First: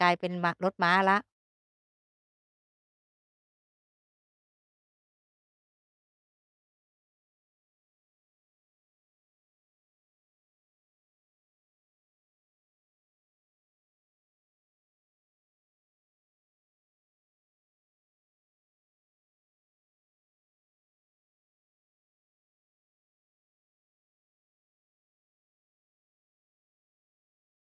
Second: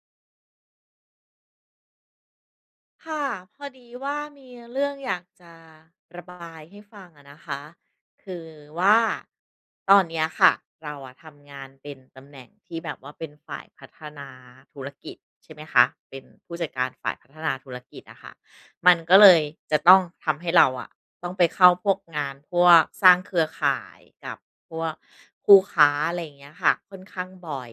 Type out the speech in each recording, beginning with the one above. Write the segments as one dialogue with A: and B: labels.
A: กลายเป็นมารถม้าแล้ว
B: ค่ะพอดีว่ามีเรื่องอยากจะระบายให้ฟังอะนะคะคือว่าตอนเนี้ยค่ะเราอะทำงานเป็นตำแหน่งที่แบบว่าเป็นฝ่ายพัฒนาธุรกิจใช่ไหมคะเป็นผู้จัดการฝ่ายพัฒนาธุรกิจอะค่ะมันก็เลยจะต้องทำให้เราอะต้องไปเข้าพวกงานพวกสร้างเครือข่ายกับพวกคู่ค้าอะไรอย่างเงี้ยค่ะค่อนข้างบ่อย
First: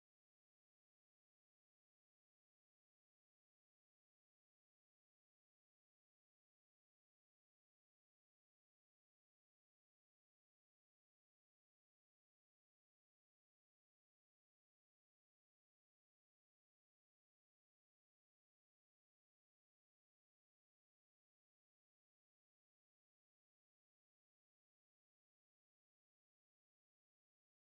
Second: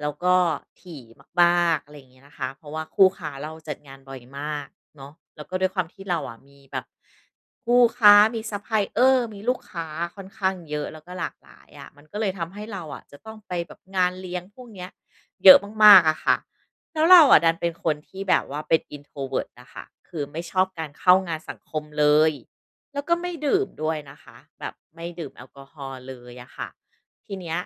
B: แล้วก็ถี่มากๆอะไรอย่างเงี้ยนะคะ เพราะว่าคู่ค้าเราจัดงานบ่อยมากเนาะแล้วก็ด้วยความที่เราอะมีแบบคู่ค้ามีซัพพลายเออร์มีลูกค้าค่อนข้างเยอะแล้วก็หลากหลายอะมันก็เลยทำให้เราอะจะต้องไปแบบงานเลี้ยงพวกเนี้ยเยอะมากๆอะค่ะ แล้วเราอะดันเป็นคนที่แบบว่าเป็น introvert นะคะคือไม่ชอบการเข้างานสังคมเลยแล้วก็ไม่ดื่มด้วยนะคะแบบไม่ดื่มแอลกอฮอล์เลยอะค่ะ ทีเนี้ย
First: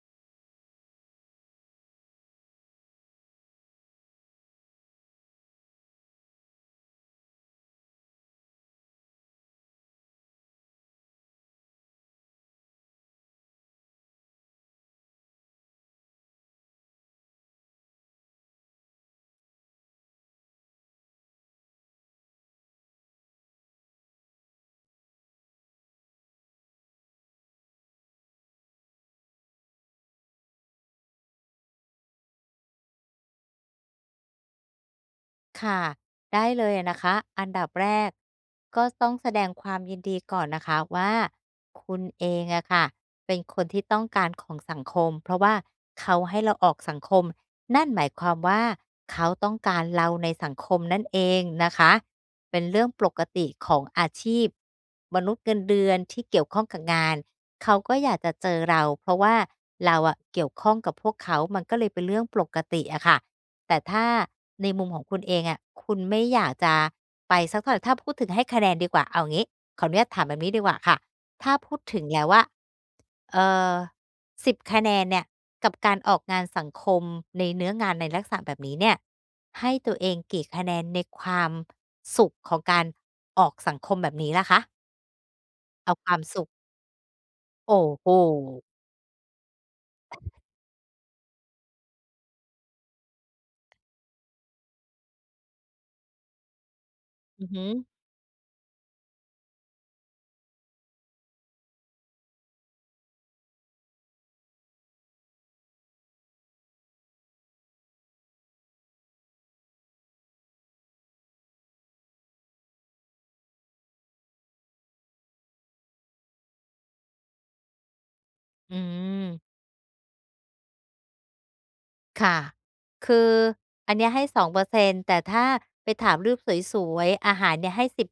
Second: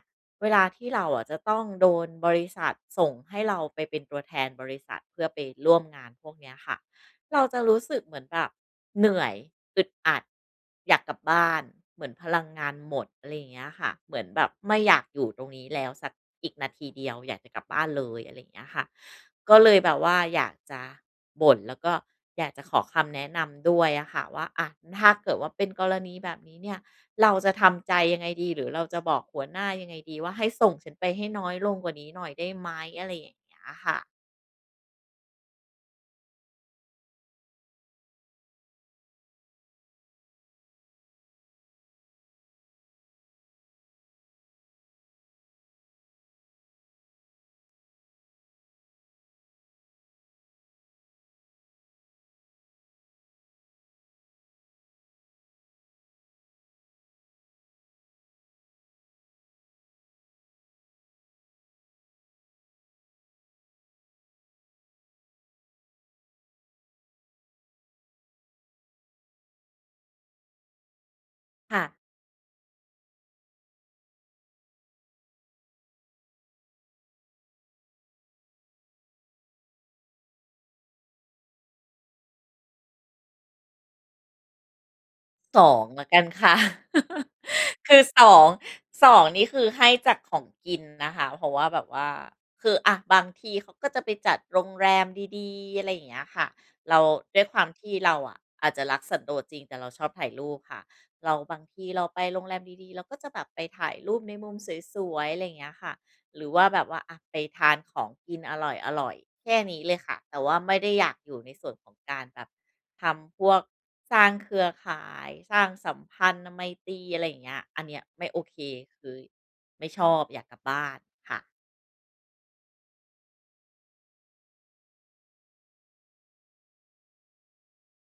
B: เวลาที่เราอะจะต้องโดนบริษัทส่งให้เราไปเป็นตัวแทนบริษัทเพื่อไปร่วมงานพวกเนี้ยค่ะเราจะรู้สึกเหมือนแบบเหนื่อยอึดอัดอยากกลับบ้านเหมือนพลังงานหมดอะไรอย่างเงี้ยค่ะเหมือนแบบไม่อยากอยู่ตรงนี้แล้วสักอีกนาทีเดียวอยากจะกลับบ้านเลยอะไรอย่างเงี้ยค่ะก็เลยแบบว่าอยากจะบ่นแล้วก็อยากจะขอคำแนะนำด้วยอะค่ะว่าอ่ะถ้าเกิดว่าเป็นกรณีแบบนี้เนี่ย เราจะทำใจยังไงดีหรือเราจะบอกหัวหน้ายังไงดีว่าให้ส่งฉันไปให้น้อยลงกว่านี้หน่อยได้ไหมอะไรอย่างเงี้ยค่ะ
A: ค่ะได้เลยอะนะคะอันดับแรกก็ต้องแสดงความยินดีก่อนนะคะว่าคุณเองอะค่ะเป็นคนที่ต้องการของสังคมเพราะว่าเขาให้เราออกสังคมนั่นหมายความว่าเขาต้องการเราในสังคมนั่นเองนะคะเป็นเรื่องปกติของอาชีพมนุษย์เงินเดือนที่เกี่ยวข้องกับงานเขาก็อยากจะเจอเราเพราะว่าเราอะเกี่ยวข้องกับพวกเขามันก็เลยเป็นเรื่องปกติอะค่ะ แต่ถ้าในมุมของคุณเองอะคุณไม่อยากจะไปสักเท่าไหรถ้าพูดถึงให้คะแนนดีกว่าเอางี้ขออนุญาตถามแบบนี้ดีกว่าค่ะถ้าพูด
B: ค่ะ
A: ถึงแล้วว่าเอ่อ10คะแนนเนี่ยกับการออกงานสังคมในเนื้องานในลักษณะแบบนี้เนี่ยให้ตัวเองกี่คะแนนในความสุขของการออกสังคมแบบนี้ล่ะคะ
B: 2ง
A: เอา
B: ละ
A: ควา
B: กั
A: ม
B: น
A: สุข
B: ค่ะ
A: โอ้
B: คือ
A: โฮ
B: สอ2นี่คือให้จากของกินนะคะเพราะว่าแบบว่าคืออะบางทีเขาก็จะไปจัดโรงแรมดีๆอะไรอย่างเงี้ยค่ะเราด้ว
A: อื
B: ย
A: อ
B: ควา
A: ฮึ
B: มที่เราอะอาจจะรักสันโดษจริงแต่เราชอบถ่ายรูปค่ะเราบางทีเราไปโรงแรมดีๆเราก็จะแบบไปถ่ายรูปในมุมสวยๆอะไรอย่างเงี้ยค่ะหรือว่าแบบว่าอะไปทานของกินอร่อยๆแค่นี้เลยค่ะแต่ว่าไม่ได้อยากอยู่ในส่วนของการแบบ ทำพวกสร้างเครือข่ายสร้างสัมพันธไมตรีอะไรอย่างเงี้ยอันเนี้ยไม่โอเค
A: อื
B: คือ
A: ม
B: ไม่ชอบอยากกลับบ้านค่ะ
A: ค่ะ คืออันเนี้ยให้2%แต่ถ้าไปถามรูปสวยๆอาหารเนี่ยให้10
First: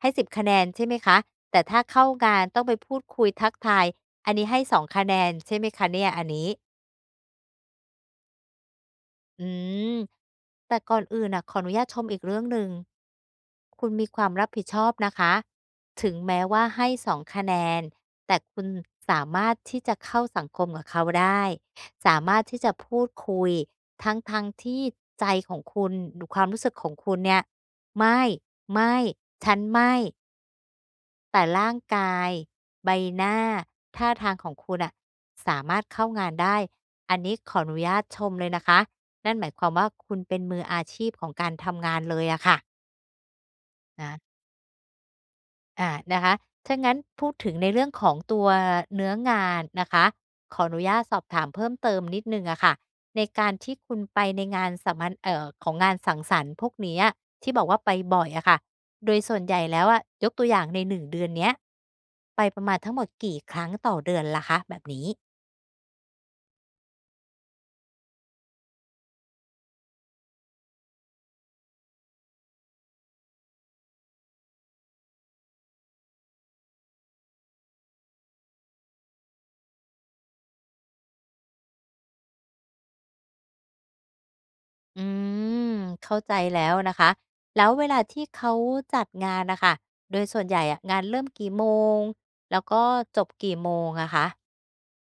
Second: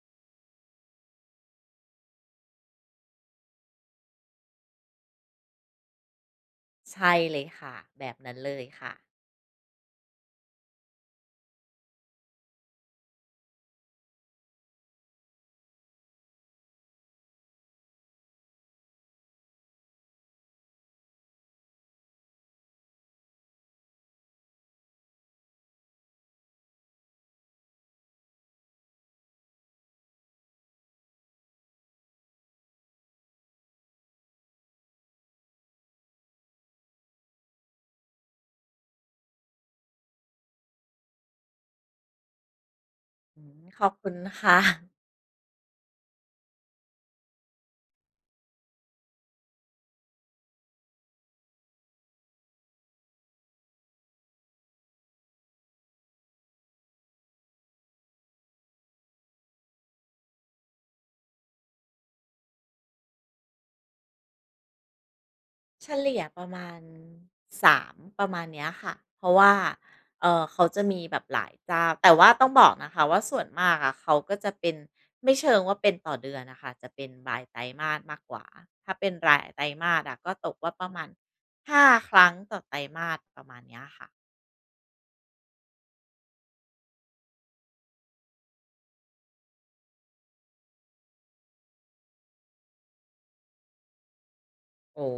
A: ให้สิบคะแนนใช่ไหมคะแต่ถ้าเข้างานต้องไปพูดคุยทักทายอันนี้ให้2คะแนนใช่ไหมคะเนี่ยอันนี้
B: ใช่เลยค่ะแบบนั้นเลยค่ะ
A: อืมแต่ก่อนอื่นน่ะขออนุญาตชมอีกเรื่องหนึ่งคุณมีความรับผิดชอบนะคะถึงแม้ว่าให้สองคะแนนแต่คุณสามารถที่จะเข้าสังคมกับเขาได้สามารถที่จะพูดคุยทั้งทงที่ใจของคุณความรู้สึกของคุณเนี่ยไม่ไม่ฉันไม่ แต่ร่างกายใบหน้าท่าทางของคุณอะสามารถเข้างานได้ อันนี้ขออนุญาตชมเลยนะคะ นั่นหมายความว่าคุณเป็นมืออาชีพของการทำงานเลยอะค่ะ
B: อืมขอบคุ
A: อา
B: ณค่ะ
A: อานะคะถ้างั้นพูดถึงในเรื่องของตัวเนื้องานนะคะขออนุญาตสอบถามเพิ่มเติมนิดนึงอะค่ะในการที่คุณไปในงานสัมมนของงานสังสรรค์พวกเนี้ยที่บอกว่าไปบ่อยอะค่ะโดยส่วนใหญ่แล้วอะยกตัวอย่างในหนึ่งเดือนเนี้ยไปประมาณทั้งหมดกี่ครั้งต่อเดือนล่ะคะแบบนี้
B: เฉลี่ยประมาณสามประมาณเนี้ยค่ะเพราะว่าเขาจะมีแบบหลายเจ้าแต่ว่าต้องบอกนะคะว่าส่วนมากอะเขาก็จะเป็นไม่เชิงว่าเป็นต่อเดือนนะคะจะเป็นรายไตรมาสมากกว่าถ้าเป็นรายไตรมาสอะก็ตกว่าประมาณ5ครั้งต่อไตรมาสประมาณเนี้ยค่ะ
A: อืมเข้าใจแล้วนะคะแล้วเวลาที่เขาจัดงานนะคะโดยส่วนใหญ่อะงานเริ่มกี่โมงแล้วก็จบกี่โมงอะคะ
B: โอ้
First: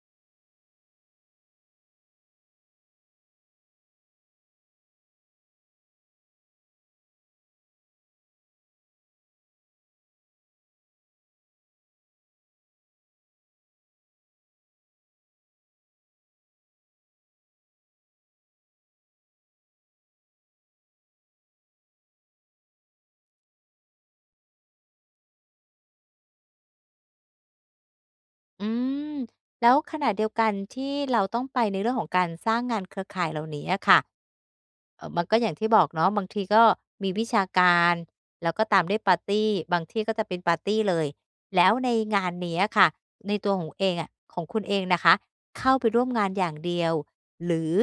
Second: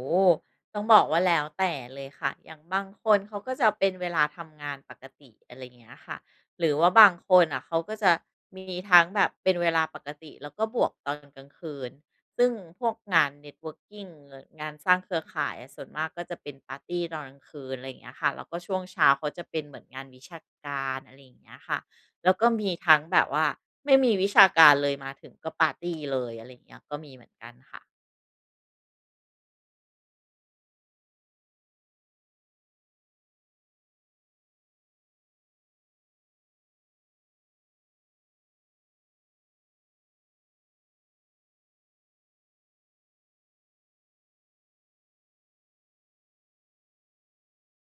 B: ต้องบอกว่าแล้วแต่เลยค่ะอย่างบางคนเขาก็จะเป็นเวลาทำงานปกติอะไรอย่างเงี้ยค่ะหรือว่าบางคนอ่ะเขาก็จะมีทั้งแบบเป็นเวลาปกติแล้วก็บวกตอนกลางคืนซึ่งพวกงานเน็ต o r ิร n กเ่งงานสร้างเครือข่ายอะส่วนมากก็จะเป็นปาร์ตีตอนกลางคืนอะไรอย่างเงี้ยค่ะแล้วก็ช่วงเช้าเขาจะเป็นเหมือนงานวิชาการอะไรอย่างเงี้ยค่ะแล้วก็มีทั้งแบบว่าไม่มีวิชาการเลยมาถึงก็ปาร์ตีเลยอะไรอย่างเงี้ยก็มีเหมือนกันค่ะ
A: อืมแล้วขณะเดียวกันที่เราต้องไปในเรื่องของการสร้างงานเครือข่ายเหล่านี้อะค่ะ มันก็อย่างที่บอกเนาะบางทีก็มีวิชาการแล้วก็ตามด้วยปาร์ตี้บางที่ก็จะเป็นปาร์ตี้เลยแล้วในงานเนี้ยค่ะในตัวของเองอะของคุณเองนะคะเข้าไปร่วมงานอย่างเดียวหรือ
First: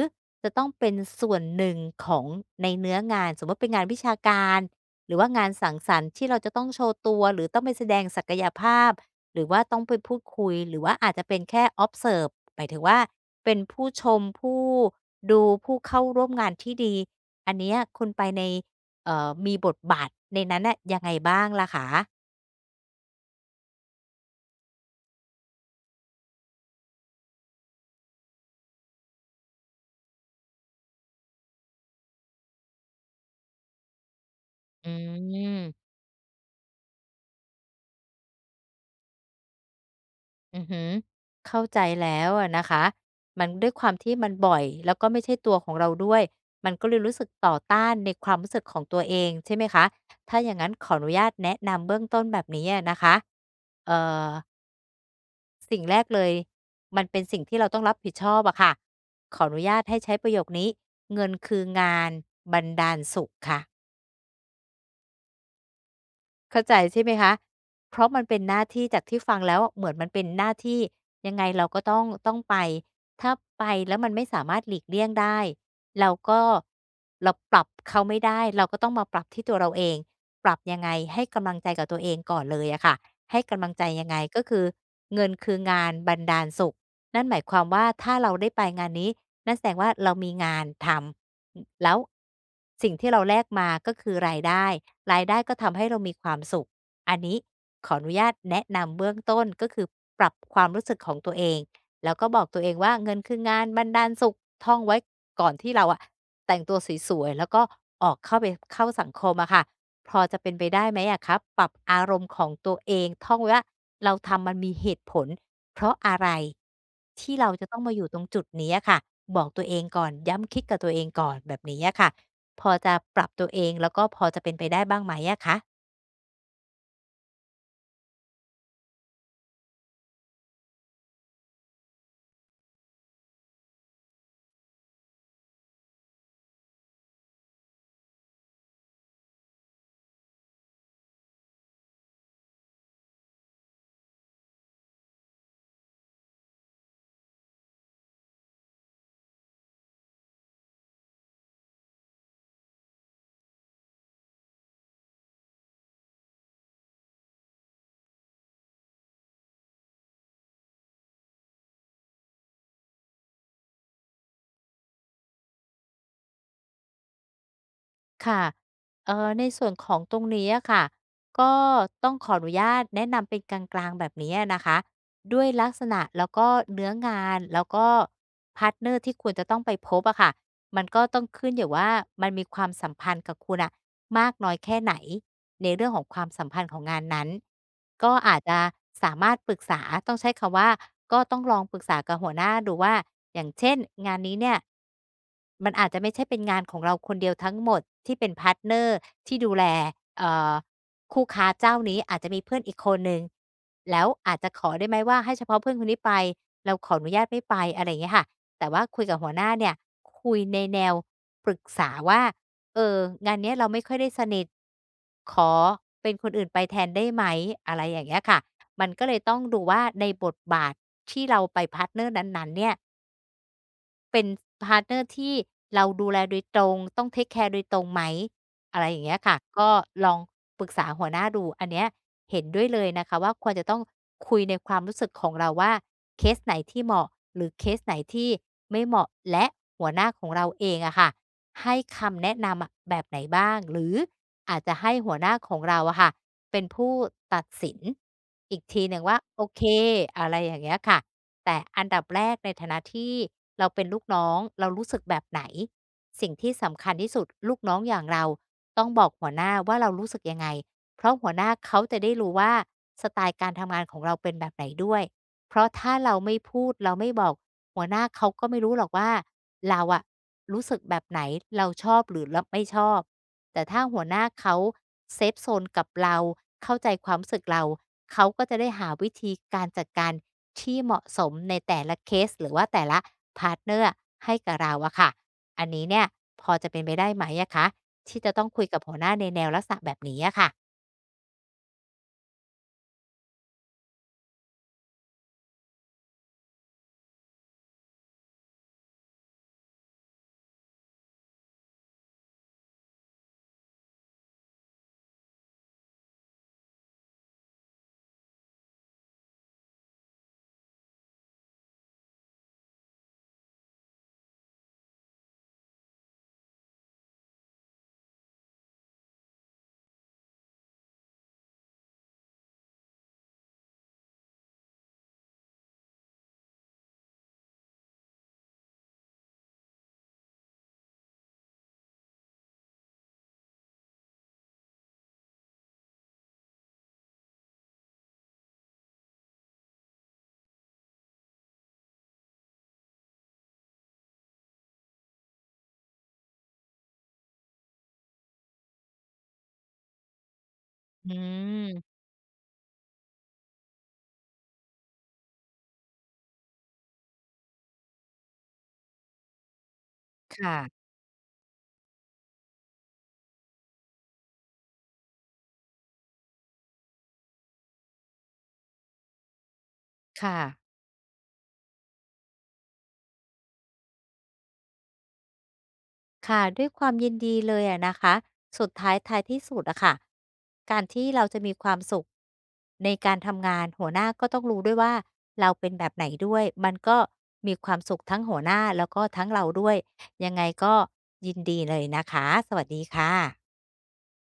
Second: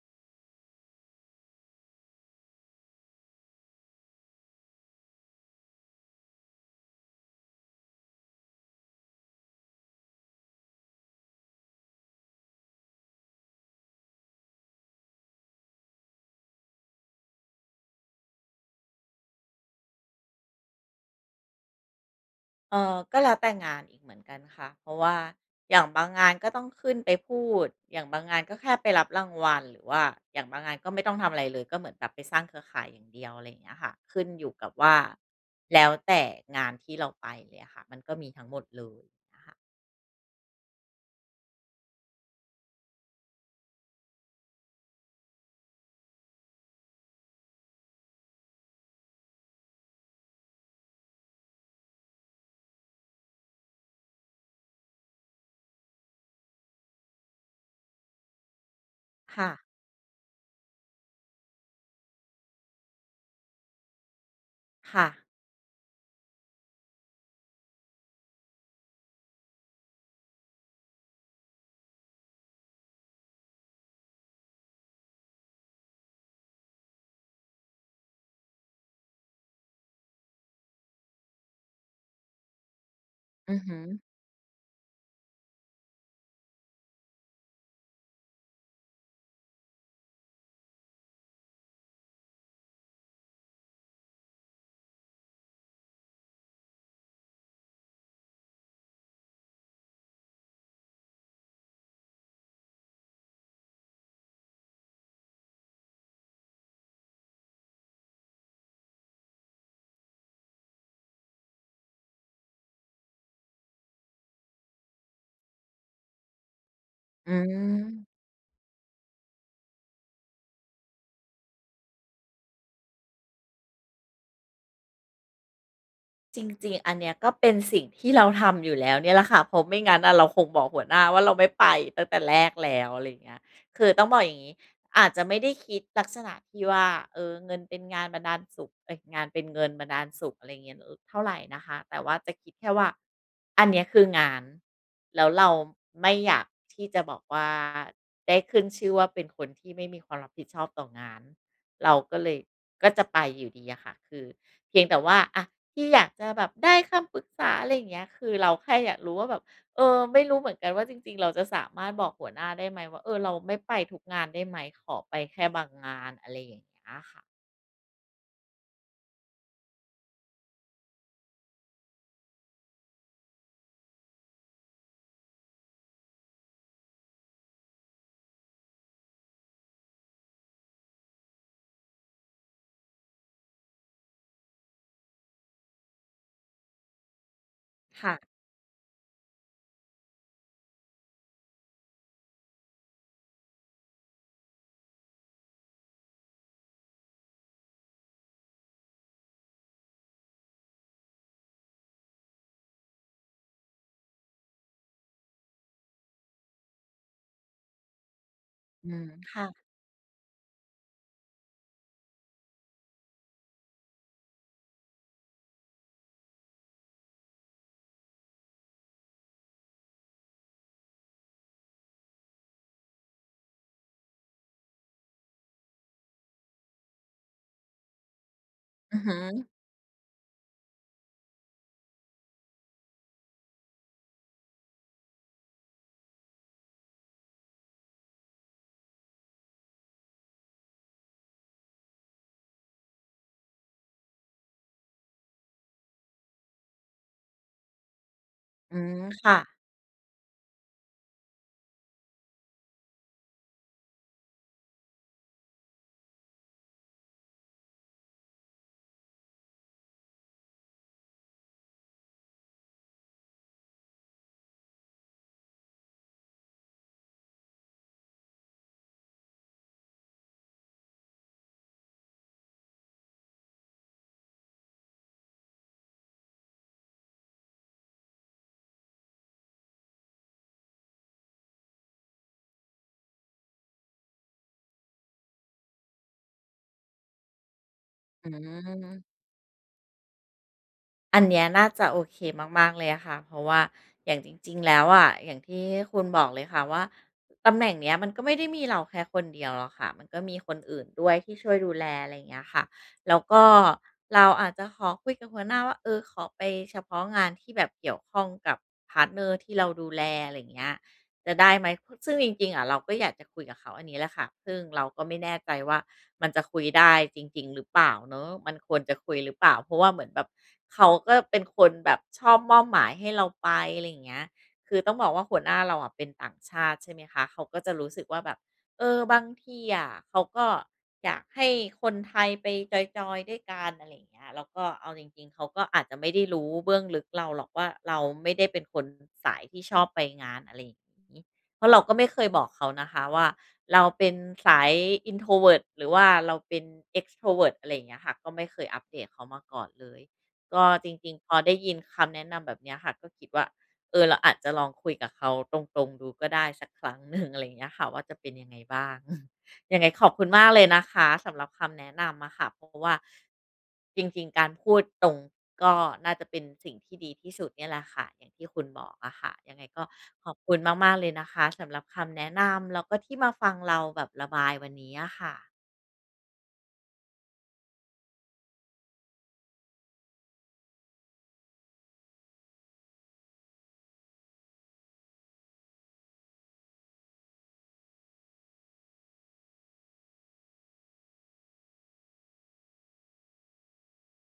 A: จะต้องเป็นส่วนหนึ่งของในเนื้องานสมมติเป็นงานวิชาการหรือว่างานสังสรรค์ที่เราจะต้องโชว์ตัวหรือต้องไปแสดงศักยภาพหรือว่าต้องไปพูดคุยหรือว่าอาจจะเป็นแค่ observe หมายถึงว่าเป็นผู้ชมผู้ ดูผู้เข้าร่วมงานที่ดีอันเนี้ยคุณไปในมีบทบาทในนั้นน่ะยังไงบ้างล่ะคะ
B: ก็แล้วแต่งานอีกเหมือนกันค่ะเพราะว่าอย่างบางงานก็ต้องขึ้นไปพูดอย่างบางงานก็แค่ไปรับรางวัลหรือว่าอย่างบางงานก็ไม่ต้องทำอะไรเลยก็เหมือนแบบไปสร้างเครือข่ายอย่างเดียวอะไรอย่างเงี้ยค่ะขึ้นอยู่กับ
A: อื
B: ว่าแล้ว
A: ม
B: แต่งานที่เราไปเลยอะค่ะมันก็มีทั้งหมดเลยนะคะ
A: อือฮึเข้าใจแล้วอะนะคะมันด้วยความที่มันบ่อยแล้วก็ไม่ใช่ตัวของเราด้วยมันก็เลยรู้สึกต่อต้านในความรู้สึกของตัวเองใช่ไหมคะถ้าอย่างงั้นขออนุญาตแนะนำเบื้องต้นแบบนี้อะนะคะเอ่อ สิ่งแรกเลยมันเป็นสิ่งที่เราต้องรับผิดชอบอะค่ะขอ
B: ค่ะ
A: อนุญาตให้ใช้ประโยคนี้เงินคืองานบันดาลสุขค่ะ
B: ค่ะ
A: เข้าใจใช่ไหมคะ เพราะมันเป็นหน้าที่จากที่ฟังแล้วเหมือนมันเป็นหน้าที่ยังไงเราก็ต้องไปถ้าไปแล้วมันไม่สามารถหลีกเลี่ยงได้เราก็เราปรับเขาไม่ได้เราก็ต้องมาปรับที่ตัวเราเองปรับยังไงให้กำลังใจกับตัวเองก่อนเลยอะค่ะให้
B: อือ
A: กำลัง
B: ฮึ
A: ใจยัง
B: อ
A: ไงก็คือเงินคืองานบันดาลสุขนั่นหมายความว่าถ้าเราได้ไปงานนี้นั่นแสดงว่าเรามีงานทำแล้วสิ่งที่เราแลกมาก็คือรายได้ รายได้ก็ทำให้เรามีความสุข อันนี้ขออนุญาตแนะนำเบื้องต้นก็คือปรับความรู้สึกของตัวเองแล้วก็บอกตัวเองว่าเงินคืองานบันดาลสุขท่องไว้ก่อนที่เราอะแต่งตัวสวยๆแล้วก็ออกเข้าไปเข้าสังคมอะค่ะพอจะเป็นไปได้ไหมอะครับปรับอารมณ์ของตัวเองท่องไว้ว่าเราทำมันมีเหตุผลเพราะอะไร
B: อื
A: ที่เราจะต้องมาอยู่
B: ม
A: ตรงจุดนี้อะค่ะบอกตัวเองก่อนย้ำคิดกับตัวเองก่อนแบบนี้อะค่ะ พอจะปรับตัวเองแล้วก็พอจะเป็นไปได้บ้างไหมอะคะ
B: จริงๆ อันเนี้ยก็เป็นสิ่งที่เราทำอยู่แล้วเนี่ยแหละค่ะเพราะไม่งั้นอะเราคงบอกหัวหน้าว่าเราไม่ไปตั้งแต่แรกแล้วอะไรอย่างเงี้ยคือต้องบอกอย่างงี้อาจจะไม่ได้คิดลักษณะที่ว่าเออเงินเป็นงานบันดาลสุขเอ๊ยงานเป็นเงินบันดาลสุขอะไรเงี้ยเออเท่าไรนะคะแต่ว่าจะคิดแค่ว่าอันเนี้ยคืองานแล้วเราไม่อยากที่จะบอกว่าได้ขึ้นชื่อว่าเป็นคนที่ไม่มีความรับผิดชอบต่องานเราก็เลยก็จะไปอยู่ดีอะค่ะคือเพียงแต่ว่าอะ ที่อยากจะแบบได้คำปรึกษาอะไรอย่างเงี้ยคือเราแค่อยากรู้ว่าแบบเออไม่รู้เหมือนกันว่าจริงๆเราจะสามารถบอกหัวหน้าได้ไหมว่าเออเราไม่ไปทุกงานได้ไหมขอไปแค่บางงานอะไรอย่างเงี้ยค่ะ
A: ค่ะในส่วนของตรงนี้อะค่ะก็ต้องขออนุญาตแนะนำเป็นกลางๆแบบนี้อะนะคะด้วยลักษณะแล้วก็เนื้องานแล้วก็พาร์ตเนอร์ที่ควรจะต้องไปพบอะค่ะ มันก็ต้องขึ้นอยู่ว่ามันมีความสัมพันธ์กับคุณอ่ะมากน้อยแค่ไหนในเรื่องของความสัมพันธ์ของงานนั้นก็
B: ค่ะ
A: อาจจะสามารถปรึกษาต้องใช้คำว่าก็ต้องลองปรึกษากับหัวหน้าดูว่าอย่างเช่นงานนี้เนี่ยมันอาจจะไม่ใช่เป็นงานของเราคนเดียวทั้งหมดที่เป็นพาร์ตเนอร์ที่ดูแลเอ่อคู่ค้าเจ้านี้อาจจะมีเพื่อนอีกคนหนึ่งแล้วอาจจะขอได้ไหมว่าให้เฉพาะเพื่อนคนนี้ไปเราขออนุญาตไม่ไปอะไรอย่างเงี้ยค่ะ แต่ว่า
B: อื
A: คุย
B: ม
A: กับหัวหน้า
B: ค่ะ
A: เนี่ยคุยในแนวปรึกษาว่าเอองานเนี้ยเราไม่ค่อยได้สนิทขอเป็นคนอื่นไปแทนได้ไหมอะไรอย่างเงี้ยค่ะมันก็เลยต้องดูว่าในบทบาทที่เราไปพาร์ตเนอร์นั้นๆเนี่ย เป็นพาร์ตเนอร์ที่เราดูแลโดยตรงต้องเทกแคร์โดยตรงไหมอะไรอ
B: อือ
A: ย่าง
B: ฮึ
A: เงี้ยค่ะก็ลองปรึกษาหัวหน้าดูอันเนี้ยเห็นด้วยเลยนะคะว่าควรจะต้องคุยในความรู้สึกของเราว่าเคสไหนที่เหมาะหรือเคสไหนที่ไม่เหมาะและหัวหน้าของเราเองอะค่ะให้คำแนะนำอะแบบไหนบ้างหรืออาจจะให้หัวหน้าของเราอะค่ะเป็นผู้ตัดสินอีก
B: อื
A: ทีห
B: ม
A: นึ่งว่า
B: ค่ะ
A: โอเคอะไรอย่างเงี้ยค่ะ แต่อันดับแรกในฐานะที่เราเป็นลูกน้องเรารู้สึกแบบไหนสิ่งที่สำคัญที่สุดลูกน้องอย่างเราต้องบอกหัวหน้าว่าเรารู้สึกยังไงเพราะหัวหน้าเขาจะได้รู้ว่าสไตล์การทำงานของเราเป็นแบบไหนด้วยเพราะถ้าเราไม่พูดเราไม่บอกหัวหน้าเขาก็ไม่รู้หรอกว่าเราอะรู้สึกแบบไหนเราชอบหรือเราไม่ชอบแต่ถ้าหัวหน้าเขาเซฟโซนกับเราเข้าใจความรู้สึกเราเขาก็จะได้หาวิธีการจัดการ ที่เหมาะสมในแต่ละเคสหรือว่าแต่ละพาร์ตเนอร์ให้กับเราอะค่ะอันนี้เนี่ยพอจะเป็นไปได้ไหมอะคะที่
B: อื
A: จะต้องคุยกับหัวหน้า
B: ม
A: ในแนวลักษณะแบบนี้อะค่ะ
B: อันเนี้ยน่าจะโอเคมากๆเลยอะค่ะเพราะว่าอย่างจริงๆแล้วอะอย่างที่คุณบอกเลยค่ะว่าตำแหน่งเนี้ยมันก็ไม่ได้มีเราแค่คนเดียวหรอกค่ะมันก็มีคนอื่นด้วยที่ช่วยดูแลอะไรอย่างเงี้ยค่ะแล้วก็เราอาจจะขอคุยกับหัวหน้าว่าเออขอไปเฉพาะงานที่แบบเกี่ยวข้องกับพาร์ตเนอร์ที่เราดูแลอะไรอย่างเงี้ย จะได้ไหมซึ่งจริงๆอะเราก็อยากจะคุยกับเขาอันนี้แหละค่ะซึ่งเราก็ไม่แน่ใจว่ามันจะคุยได้จริงๆหรือเปล่าเนาะมันควรจะคุยหรือเปล่าเพราะว่าเหมือนแบบเขาก็เป็นคนแบบชอบมอบหมายให้เราไปอะไรอย่างเงี้ยคือต้องบอกว่าหัวหน้าเราอะเป็นต่างชาติใช่ไหมคะเขาก็จะรู้สึกว่าแบบ เออบางทีอะเขาก็อยากให้คนไทยไปจอยๆด้วยกันอะไรอย่างเงี้ยแล้วก็เอาจริงๆเขาก็อาจจะไม่ได้รู้เบื้องลึกเราหรอกว่าเราไม่ได้เป็นคนสายที่ชอบไปงานอะไรอย่างงี้เพราะเราก็ไม่เคยบอกเขานะคะว่าเราเป็นสาย introvert หรือว่าเราเป็น extrovert อะไรอย่างเงี้ยค่ะก็ไม่เคยอัปเดตเขามาก่อนเลยก็จ
A: อื
B: ริงๆพอได้ยิน
A: ม
B: คำแนะนำแบบเนี้ยค่ะก็คิดว่า เออเราอาจจะลองคุยกับเขาตรงๆดูก็ได้สักครั้ง 1อะไรอย่างเงี้ยค่ะว่าจะเป็นยังไงบ้าง ยังไงขอบคุณมากเลยนะ
A: ค่ะ
B: คะสำหรับคำแนะนำอะค่ะเพราะว่าจริงๆการพูดตรงก็น่าจะเป็นสิ่งที่ดีที่สุดเนี่ยแหละค่ะอย่างที่คุณบอกอะค่ะยังไงก็ขอบ
A: ค่ะ
B: คุณมากๆเลยนะคะสำหรับคำแนะนำแล้วก็ที่มาฟังเราแบบระบายวันนี้อะค่ะ
A: ค่ะด้วยความยินดีเลยอะนะคะสุดท้ายท้ายที่สุดอะค่ะการที่เราจะมีความสุขในการทำงานหัวหน้าก็ต้องรู้ด้วยว่าเราเป็นแบบไหนด้วยมันก็มีความสุขทั้งหัวหน้าแล้วก็ทั้งเราด้วยยังไงก็ยินดีเลยนะคะสวัสดีค่ะ